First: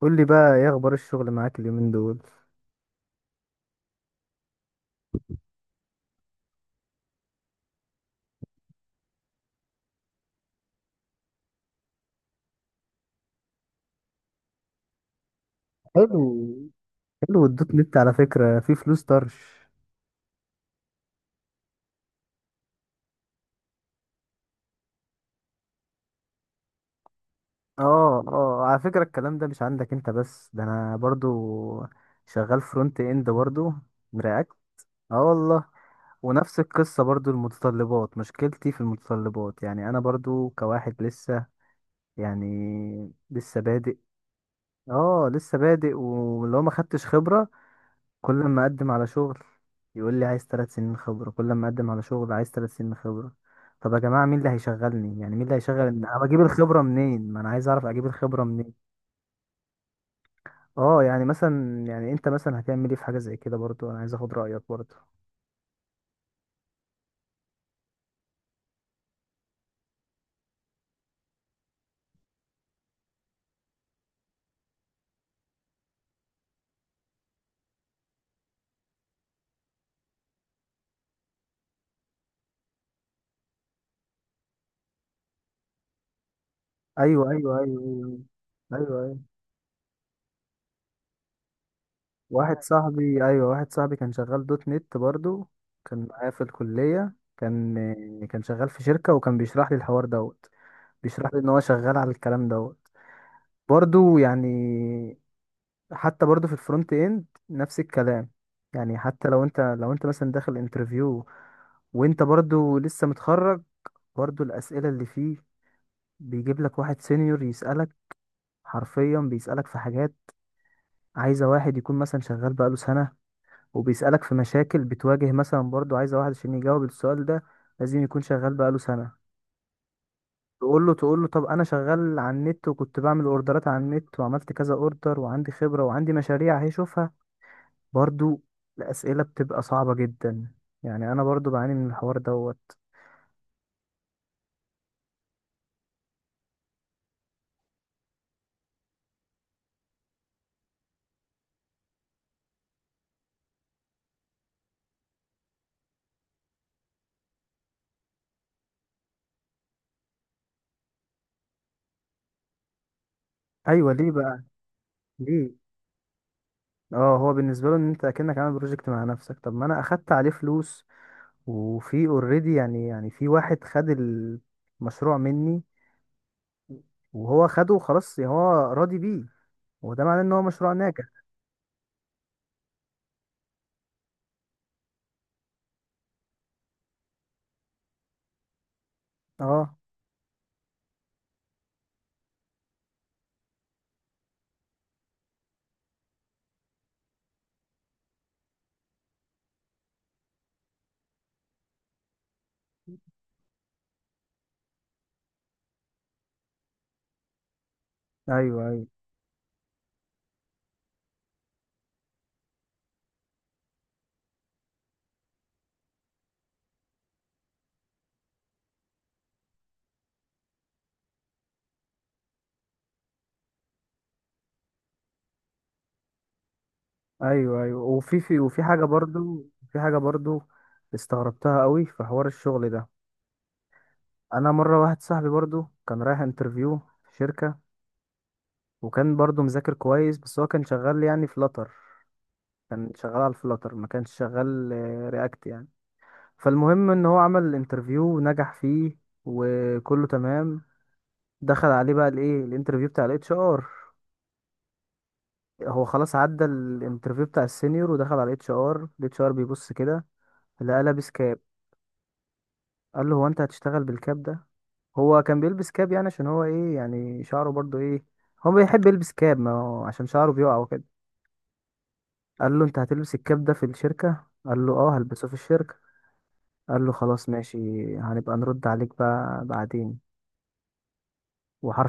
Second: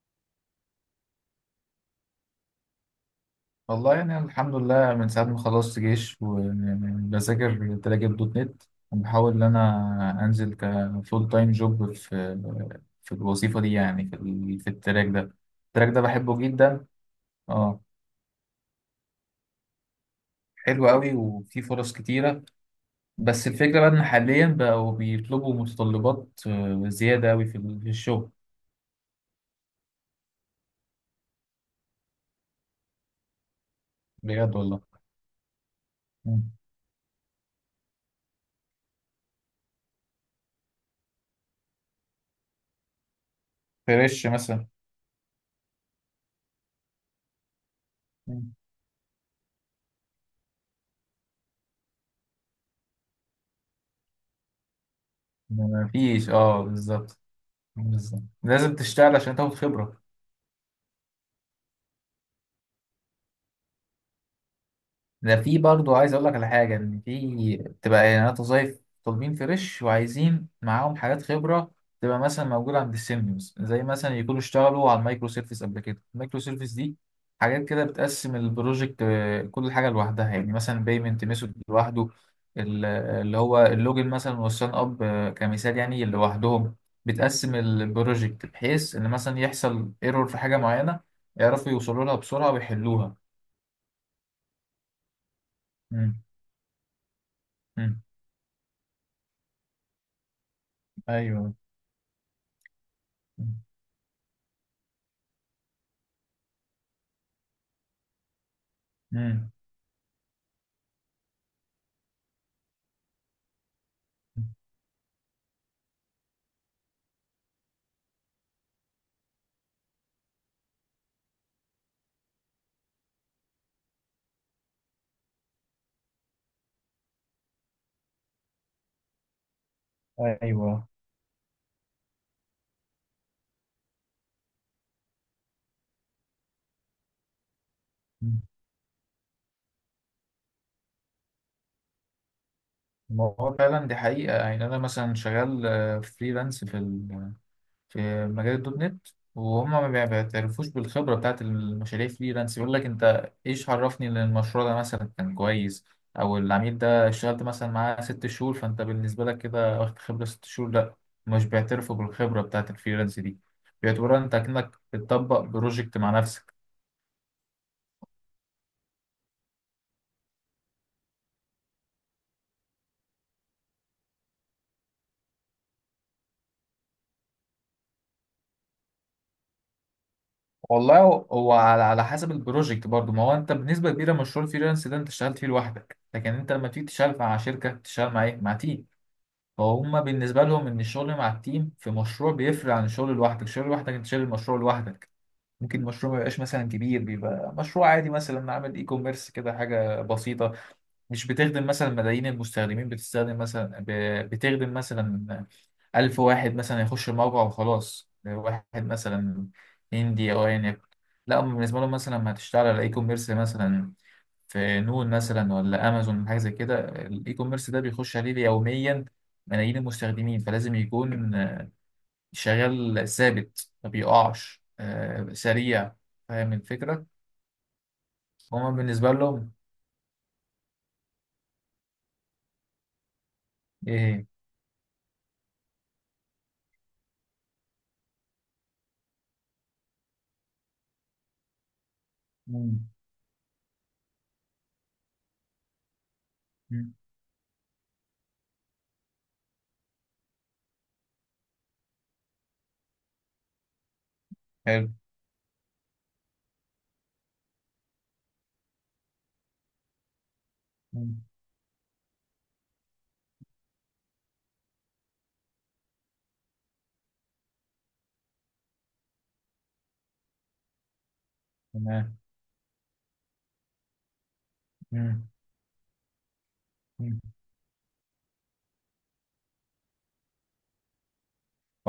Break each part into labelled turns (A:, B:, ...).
A: قول لي بقى، ايه اخبار الشغل معاك اليومين دول؟
B: والله يعني أنا الحمد لله من ساعة ما خلصت جيش وبذاكر تراجل دوت نت وبحاول إن أنا أنزل كفول تايم جوب في الوظيفة دي، يعني في التراك ده. التراك ده
A: حلو.
B: بحبه جدا.
A: حلو الدوت
B: اه،
A: نت على فكرة، في فلوس طرش.
B: حلو قوي وفيه فرص كتيرة. بس الفكرة بقى إن حاليا بقوا بيطلبوا متطلبات زيادة قوي في
A: اه،
B: الشغل.
A: اه، على فكرة الكلام ده مش عندك انت بس، ده انا برضو شغال فرونت اند برضو، رياكت.
B: بجد والله.
A: اه، والله.
B: مم.
A: ونفس القصة برضو، المتطلبات، مشكلتي في المتطلبات، يعني انا برضو كواحد لسه، يعني لسه بادئ.
B: فريش مثلا.
A: اه، لسه بادئ واللي هو ما خدتش خبرة. كل
B: مم.
A: ما اقدم على شغل يقول لي عايز 3 سنين خبرة، كل ما اقدم على شغل عايز 3 سنين خبرة. طب يا جماعة، مين اللي هيشغلني؟ يعني مين اللي هيشغل؟ انا
B: مفيش،
A: بجيب
B: اه
A: الخبرة
B: بالظبط.
A: منين؟ ما انا عايز اعرف اجيب
B: بالظبط
A: الخبرة منين.
B: لازم تشتغل عشان تاخد خبرة.
A: اه، يعني مثلا، يعني انت مثلا هتعمل ايه في حاجة زي كده؟ برضو انا عايز اخد رأيك برضو.
B: ده في برضه عايز اقول لك على حاجه، ان في بتبقى اعلانات وظايف طالبين فريش وعايزين معاهم حاجات خبره تبقى مثلا موجوده عند السيميوز، زي مثلا يكونوا اشتغلوا على المايكرو سيرفيس قبل كده. المايكرو سيرفيس دي حاجات كده بتقسم البروجكت، كل حاجه لوحدها، يعني مثلا بيمنت ميثود لوحده، اللي هو اللوجن مثلا والسان اب، كمثال يعني لوحدهم.
A: ايوه،
B: بتقسم
A: ايوه، ايوه، ايوه،
B: البروجكت بحيث
A: ايوه،
B: ان
A: ايوه.
B: مثلا يحصل ايرور في حاجه معينه يعرفوا يوصلوا لها بسرعه
A: واحد
B: ويحلوها.
A: صاحبي، ايوه، واحد صاحبي كان شغال دوت نت برضو. كان
B: مم.
A: معايا في الكلية، كان
B: مم.
A: كان شغال في شركة، وكان بيشرح لي الحوار دوت. بيشرح لي ان
B: ايوه.
A: هو شغال على الكلام دوت برضو يعني. حتى برضه في الفرونت اند نفس الكلام. يعني حتى لو
B: مم.
A: انت لو انت مثلا داخل انترفيو، وانت برضه لسه متخرج، برضه الاسئله اللي فيه، بيجيب لك واحد سينيور يسالك، حرفيا بيسالك في حاجات، عايزه واحد يكون مثلا شغال بقاله سنه، وبيسالك في مشاكل بتواجه مثلا، برضه عايزه واحد عشان يجاوب السؤال ده لازم يكون شغال بقاله سنه. تقول
B: ايوه.
A: له تقول له طب انا شغال على النت وكنت بعمل اوردرات على النت وعملت كذا اوردر، وعندي خبره وعندي مشاريع هيشوفها برضو.
B: مم.
A: الأسئلة بتبقى صعبة جدا، يعني أنا برضو بعاني من الحوار دوت.
B: ما هو فعلا دي حقيقة، يعني أنا مثلا شغال فريلانس في مجال الدوت نت. وهم ما بيع- بيعترفوش بالخبرة بتاعت المشاريع فريلانس. يقول لك أنت إيش عرفني إن المشروع ده مثلا كان كويس، أو العميل ده اشتغلت مثلا معاه 6 شهور، فأنت بالنسبة لك كده واخد خبرة 6 شهور. لأ، مش بيعترفوا بالخبرة بتاعت الفريلانس دي.
A: أيوة، ليه
B: بيعتبروها أنت
A: بقى؟
B: كأنك بتطبق
A: ليه؟
B: بروجكت مع نفسك.
A: اه، هو بالنسبة له إن أنت أكنك عامل بروجكت مع نفسك، طب ما أنا أخدت عليه فلوس، وفي اوريدي يعني في واحد خد المشروع مني، وهو خده وخلاص، يعني هو راضي بيه، وده معناه إن هو مشروع
B: والله،
A: ناجح.
B: هو على حسب البروجكت برضو. ما هو انت بنسبه كبيره مشروع الفريلانس ده انت اشتغلت فيه لوحدك، لكن انت لما تيجي تشتغل مع شركه تشتغل مع ايه، مع تيم.
A: اه.
B: فهم بالنسبه لهم ان الشغل مع التيم في مشروع بيفرق عن الشغل لوحدك. الشغل لوحدك انت شايل المشروع لوحدك. ممكن المشروع ما يبقاش مثلا كبير، بيبقى مشروع عادي مثلا، عامل اي كوميرس كده، حاجه بسيطه مش بتخدم مثلا ملايين المستخدمين، بتستخدم مثلا بتخدم مثلا 1000 واحد مثلا يخش الموقع وخلاص، واحد
A: أيوة، أيوة،
B: مثلا هندي أو أيا يكن. لا، هم بالنسبة لهم مثلا لما هتشتغل على إي كوميرس مثلا في نون مثلا ولا أمازون حاجة زي كده، الإي كوميرس ده بيخش عليه يوميا ملايين المستخدمين، فلازم يكون شغال ثابت ما بيقعش، سريع. فاهم الفكرة؟
A: أيوة، أيوة. وفي في وفي
B: هما
A: حاجة
B: بالنسبة
A: برضو
B: لهم.
A: في حاجة برضو، استغربتها قوي في حوار الشغل ده.
B: إيه؟
A: انا مره، واحد صاحبي برضو كان رايح انترفيو في شركه، وكان برضو مذاكر كويس، بس هو كان شغال يعني فلاتر.
B: مم.
A: كان شغال على الفلاتر، ما كانش شغال رياكت يعني. فالمهم
B: مم.
A: ان هو عمل الانترفيو ونجح فيه، وكله تمام. دخل عليه بقى، الايه، الانترفيو بتاع الاتش ار.
B: حلو.
A: هو خلاص عدى الانترفيو بتاع السينيور ودخل على الاتش ار. الاتش ار بيبص كده، لقى لابس
B: مم.
A: كاب. قال له: هو انت هتشتغل بالكاب ده؟ هو كان بيلبس كاب يعني عشان هو ايه يعني شعره برضو ايه، هو بيحب يلبس كاب، ما هو عشان شعره بيقع وكده.
B: تمام.
A: قال له: انت هتلبس الكاب ده في الشركة؟ قال له: اه،
B: مم.
A: هلبسه في الشركة. قال له:
B: مم.
A: خلاص، ماشي، هنبقى نرد عليك بقى بعدين.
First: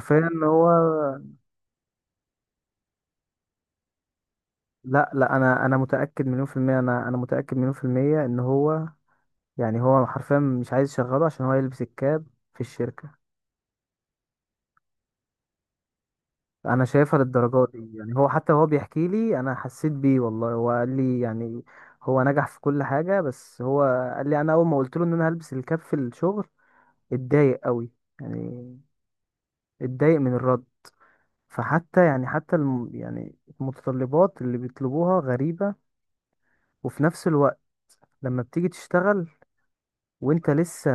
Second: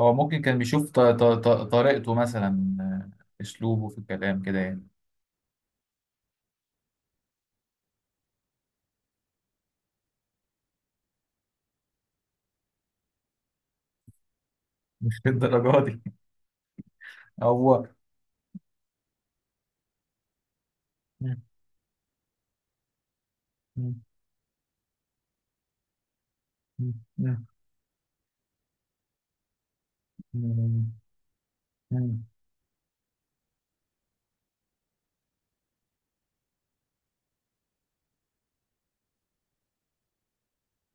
B: هو ممكن كان
A: هو،
B: بيشوف طريقته مثلا، اسلوبه في الكلام كده يعني.
A: لا، لا، انا متاكد مليون في الميه، انا متاكد مليون في الميه ان هو، يعني هو حرفيا مش عايز يشغله عشان هو يلبس الكاب في الشركه.
B: مش للدرجه دي.
A: انا شايفها للدرجه
B: هو.
A: دي، يعني هو، حتى هو بيحكي لي، انا حسيت بيه والله، هو قال لي
B: مم.
A: يعني. هو نجح في كل حاجه، بس هو
B: مم.
A: قال لي انا اول ما قلت له ان انا هلبس الكاب في الشغل،
B: مم. مم.
A: اتضايق قوي، يعني اتضايق من الرد.
B: مم.
A: فحتى
B: مم.
A: يعني، حتى الم يعني المتطلبات اللي بيطلبوها غريبه. وفي نفس الوقت، لما بتيجي تشتغل وانت لسه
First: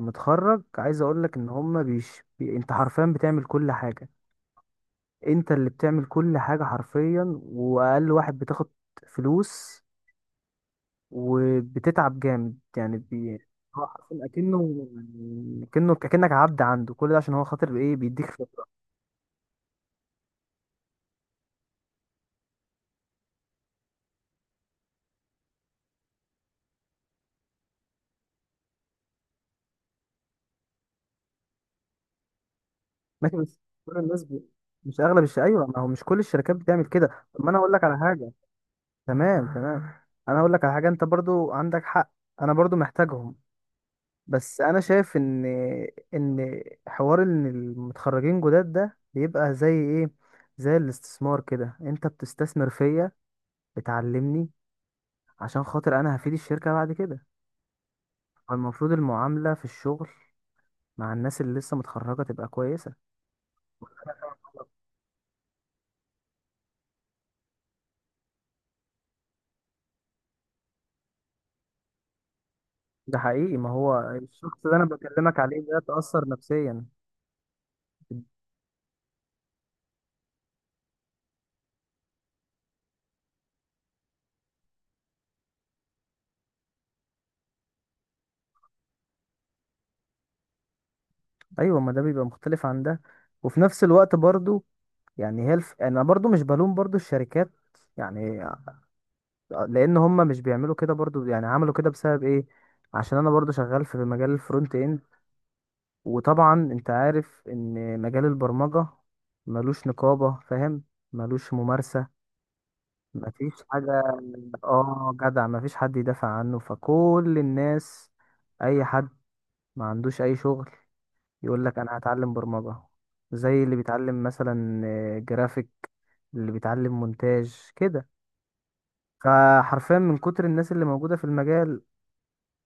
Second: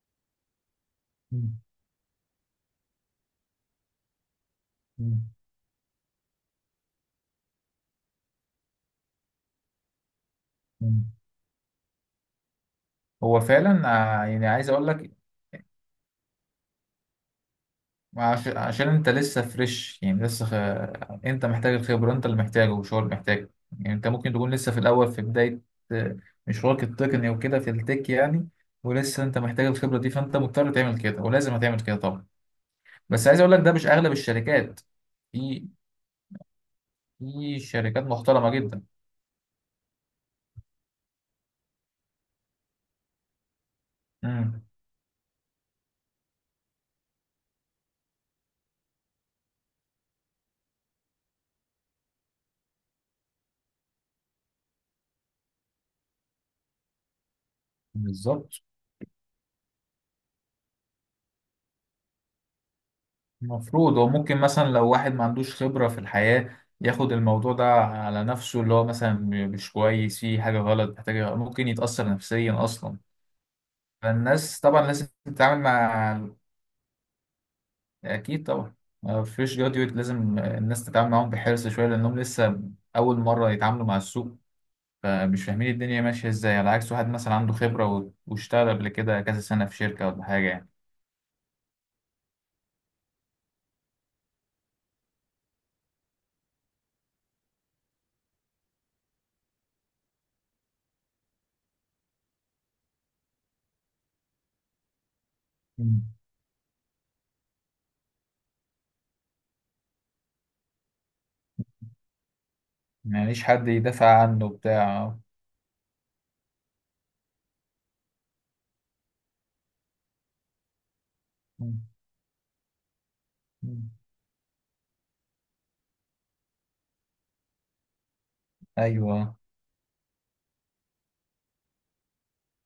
A: متخرج، عايز اقول لك ان هما بيش بي انت حرفيا بتعمل كل حاجه،
B: مم.
A: انت اللي بتعمل كل حاجة حرفيا، واقل واحد بتاخد فلوس،
B: مم.
A: وبتتعب جامد يعني
B: هو فعلا
A: هو حرفيا
B: يعني
A: اكنه،
B: عايز اقول لك
A: اكنك عبد عنده كل ده عشان هو خاطر بايه بيديك خبرة.
B: عشان انت لسه فريش، يعني لسه خ... انت محتاج الخبره، انت اللي محتاجه مش هو اللي محتاجه. يعني انت ممكن تكون لسه في الاول، في بدايه آه، مشوارك التقني وكده في التك يعني. ولسه انت محتاج الخبره دي، فانت مضطر تعمل كده ولازم هتعمل كده طبعا. بس
A: ماشي،
B: عايز اقول لك
A: بس
B: ده مش
A: كل
B: اغلب
A: الناس. بي...
B: الشركات.
A: مش اغلب الش... ايوه
B: في
A: ما هو مش كل الشركات بتعمل كده، طب ما انا
B: في
A: اقول لك على
B: شركات
A: حاجة.
B: محترمه جدا.
A: تمام، تمام. انا اقول لك على حاجة، انت برضو عندك حق، انا برضو محتاجهم. بس
B: امم.
A: انا شايف ان حوار ان المتخرجين جداد ده بيبقى زي ايه، زي الاستثمار كده، انت بتستثمر فيا، بتعلمني عشان خاطر انا هفيد الشركة بعد كده.
B: بالظبط.
A: المفروض المعاملة في الشغل مع الناس اللي لسه متخرجة تبقى كويسة.
B: المفروض هو ممكن مثلا لو واحد ما عندوش خبرة في الحياة ياخد الموضوع ده على نفسه، اللي هو مثلا مش كويس، فيه حاجة غلط، محتاج، ممكن يتأثر نفسيا أصلا.
A: ده حقيقي، ما هو الشخص
B: فالناس
A: اللي
B: طبعا
A: انا
B: لازم
A: بكلمك عليه
B: تتعامل
A: ده
B: مع.
A: تأثر نفسيا.
B: أكيد طبعا، ما فيش جراديويت، لازم الناس تتعامل معاهم بحرص شوية لأنهم لسه أول مرة يتعاملوا مع السوق، فمش فاهمين الدنيا ماشية ازاي. على عكس واحد مثلا عنده خبرة واشتغل قبل كده كذا سنة في شركة ولا حاجة يعني.
A: ايوه، ما ده بيبقى مختلف عن ده. وفي نفس الوقت برضو، يعني انا برضو مش بلوم برضو الشركات، يعني لان هم مش بيعملوا كده برضو، يعني عملوا كده بسبب ايه؟ عشان انا برضو شغال في مجال الفرونت اند،
B: مم.
A: وطبعا انت عارف ان مجال البرمجة ملوش نقابة، فاهم؟ ملوش ممارسة،
B: ما ليش
A: مفيش
B: حد
A: حاجة.
B: يدافع عنه
A: اه،
B: بتاع.
A: جدع، مفيش حد يدافع عنه، فكل الناس، اي حد ما عندوش اي شغل يقول لك
B: مم.
A: انا هتعلم برمجة، زي اللي
B: مم.
A: بيتعلم مثلا جرافيك، اللي بيتعلم مونتاج كده.
B: ايوه.
A: فحرفيا من كتر الناس اللي موجودة في المجال،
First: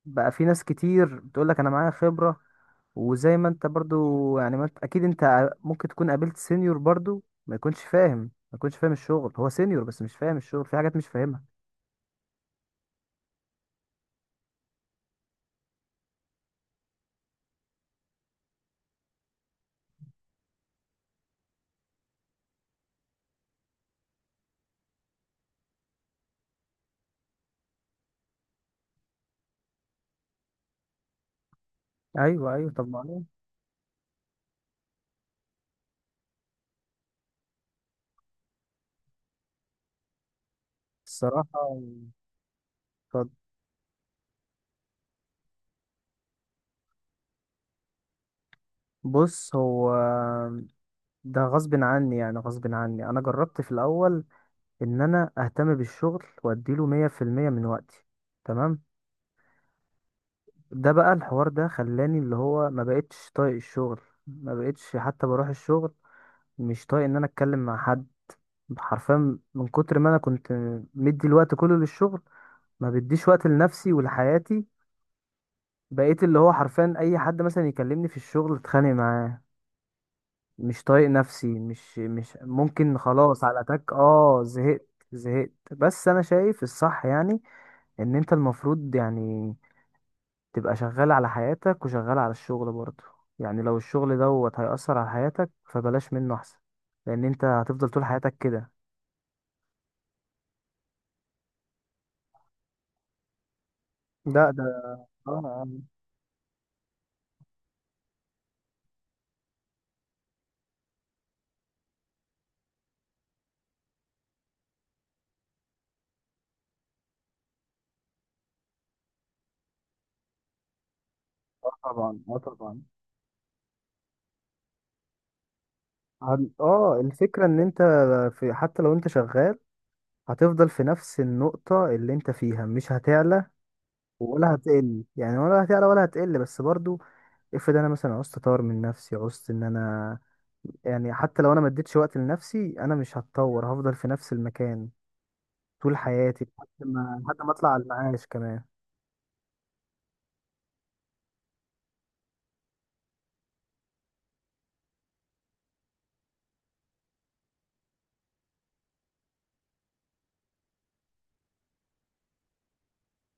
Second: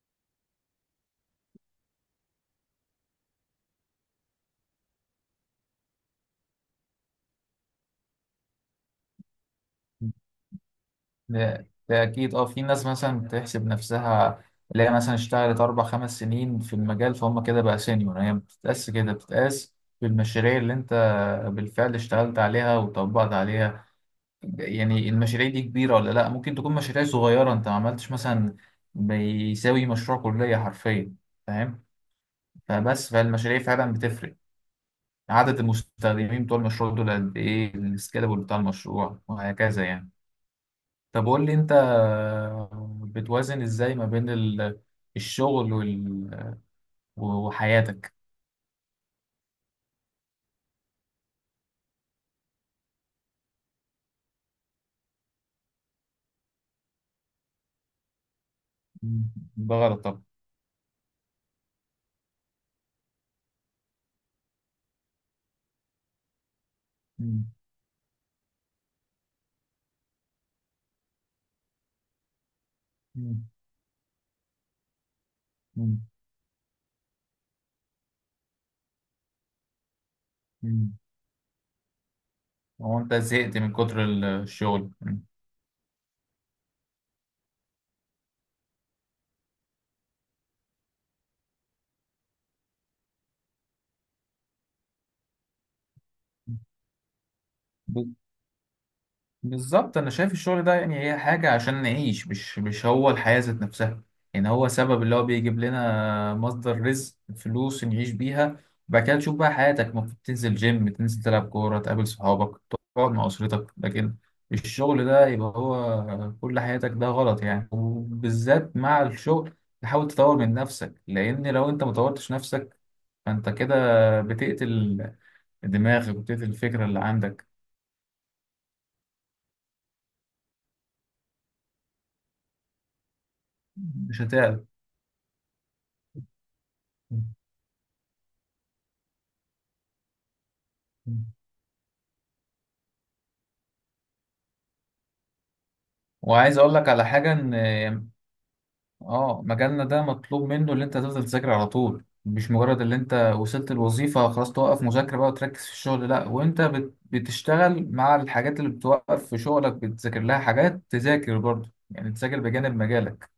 A: بقى في ناس كتير بتقول لك انا معايا خبرة. وزي ما انت برضو يعني، ما انت اكيد انت ممكن تكون قابلت سينيور برضو ما يكونش فاهم، ما يكونش فاهم الشغل، هو سينيور بس مش فاهم الشغل، في حاجات مش فاهمها.
B: ده أكيد. اه في ناس مثلا بتحسب نفسها اللي هي مثلا اشتغلت 4 5 سنين في المجال، فهم كده بقى سينيور. هي ما بتتقاس كده، بتتقاس بالمشاريع اللي أنت بالفعل اشتغلت عليها وطبقت عليها. يعني المشاريع دي كبيرة ولا لأ؟ ممكن تكون مشاريع صغيرة أنت ما عملتش مثلا، بيساوي مشروع كلية حرفيا، فاهم؟
A: ايوه، ايوه، طب
B: فبس،
A: معلش.
B: فالمشاريع فعلا بتفرق. عدد المستخدمين بتوع المشروع دول قد إيه، السكيلابل بتاع المشروع، وهكذا يعني. طب قول لي أنت،
A: الصراحة، اتفضل.
B: بتوازن إزاي ما بين الشغل وال... وحياتك.
A: بص، هو ده غصب عني، يعني غصب عني انا جربت في الاول ان انا اهتم بالشغل واديله 100% من وقتي، تمام.
B: مم. ده غلط طبعا.
A: ده بقى، الحوار ده خلاني اللي هو ما بقتش طايق الشغل، ما بقتش حتى بروح الشغل، مش طايق ان انا
B: مم.
A: اتكلم مع حد. حرفيا من كتر ما انا كنت مدي الوقت كله للشغل، ما بديش
B: مم.
A: وقت لنفسي ولحياتي.
B: مم.
A: بقيت اللي هو حرفيا اي حد مثلا يكلمني في الشغل اتخانق معاه، مش
B: مم.
A: طايق نفسي، مش ممكن،
B: هو أنت
A: خلاص،
B: زهقت
A: على
B: من
A: تك،
B: كتر
A: اه، زهقت
B: الشغل؟
A: زهقت، بس انا شايف الصح يعني ان انت المفروض يعني تبقى شغال على حياتك وشغال على الشغل برضه. يعني لو الشغل دوت هيأثر على حياتك فبلاش منه احسن، لان انت هتفضل طول
B: مم.
A: حياتك كده.
B: بالظبط. انا شايف الشغل ده، يعني هي حاجة عشان نعيش، مش هو الحياة ذات نفسها. يعني
A: لا، ده،
B: هو سبب اللي هو
A: اه،
B: بيجيب
A: اه،
B: لنا مصدر رزق، فلوس نعيش بيها. وبعد كده تشوف بقى حياتك، المفروض تنزل جيم، تنزل تلعب كورة، تقابل صحابك، تقعد مع أسرتك. لكن الشغل ده يبقى هو كل حياتك، ده غلط يعني. وبالذات مع الشغل، تحاول تطور من نفسك، لأن لو
A: آه
B: أنت
A: طبعا،
B: مطورتش
A: اه
B: نفسك
A: طبعا.
B: فأنت كده بتقتل دماغك وبتقتل الفكرة اللي
A: الفكرة
B: عندك.
A: ان انت، في، حتى لو انت شغال، هتفضل في نفس النقطة اللي انت فيها، مش هتعلى
B: مش
A: ولا
B: هتعرف.
A: هتقل، يعني ولا هتعلى ولا هتقل، بس برضو افرض انا مثلا عوزت اطور من نفسي، عوزت ان انا، يعني حتى لو انا ما اديتش وقت لنفسي، انا مش هتطور، هفضل في نفس المكان طول حياتي
B: وعايز
A: لحد
B: اقول لك على
A: ما
B: حاجه،
A: لحد ما
B: ان
A: اطلع على المعاش كمان.
B: اه مجالنا ده مطلوب منه اللي انت تفضل تذاكر على طول، مش مجرد اللي انت وصلت الوظيفه خلاص توقف مذاكره بقى وتركز في الشغل، لا. وانت بتشتغل مع الحاجات اللي بتوقف في شغلك بتذاكر لها حاجات، تذاكر برضه يعني، تذاكر بجانب مجالك.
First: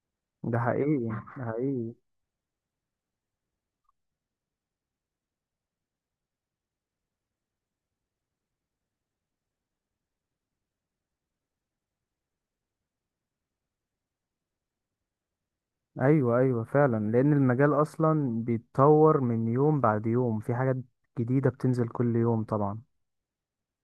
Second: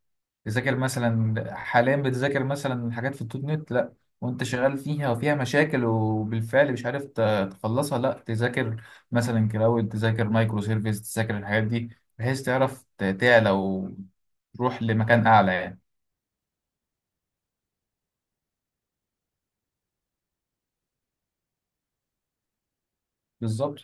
A: ده
B: تذاكر
A: حقيقي. ده
B: مثلا،
A: حقيقي.
B: حاليا بتذاكر مثلا حاجات في الدوت نت، لا وانت شغال فيها وفيها مشاكل وبالفعل مش عارف تخلصها، لا تذاكر مثلا كلاود، تذاكر مايكرو سيرفيس، تذاكر الحاجات دي بحيث تعرف تعلى وتروح لمكان اعلى يعني.
A: ايوه، ايوه، فعلا، لان المجال اصلا بيتطور من يوم بعد يوم، في حاجات جديدة بتنزل كل يوم طبعا.
B: بالظبط.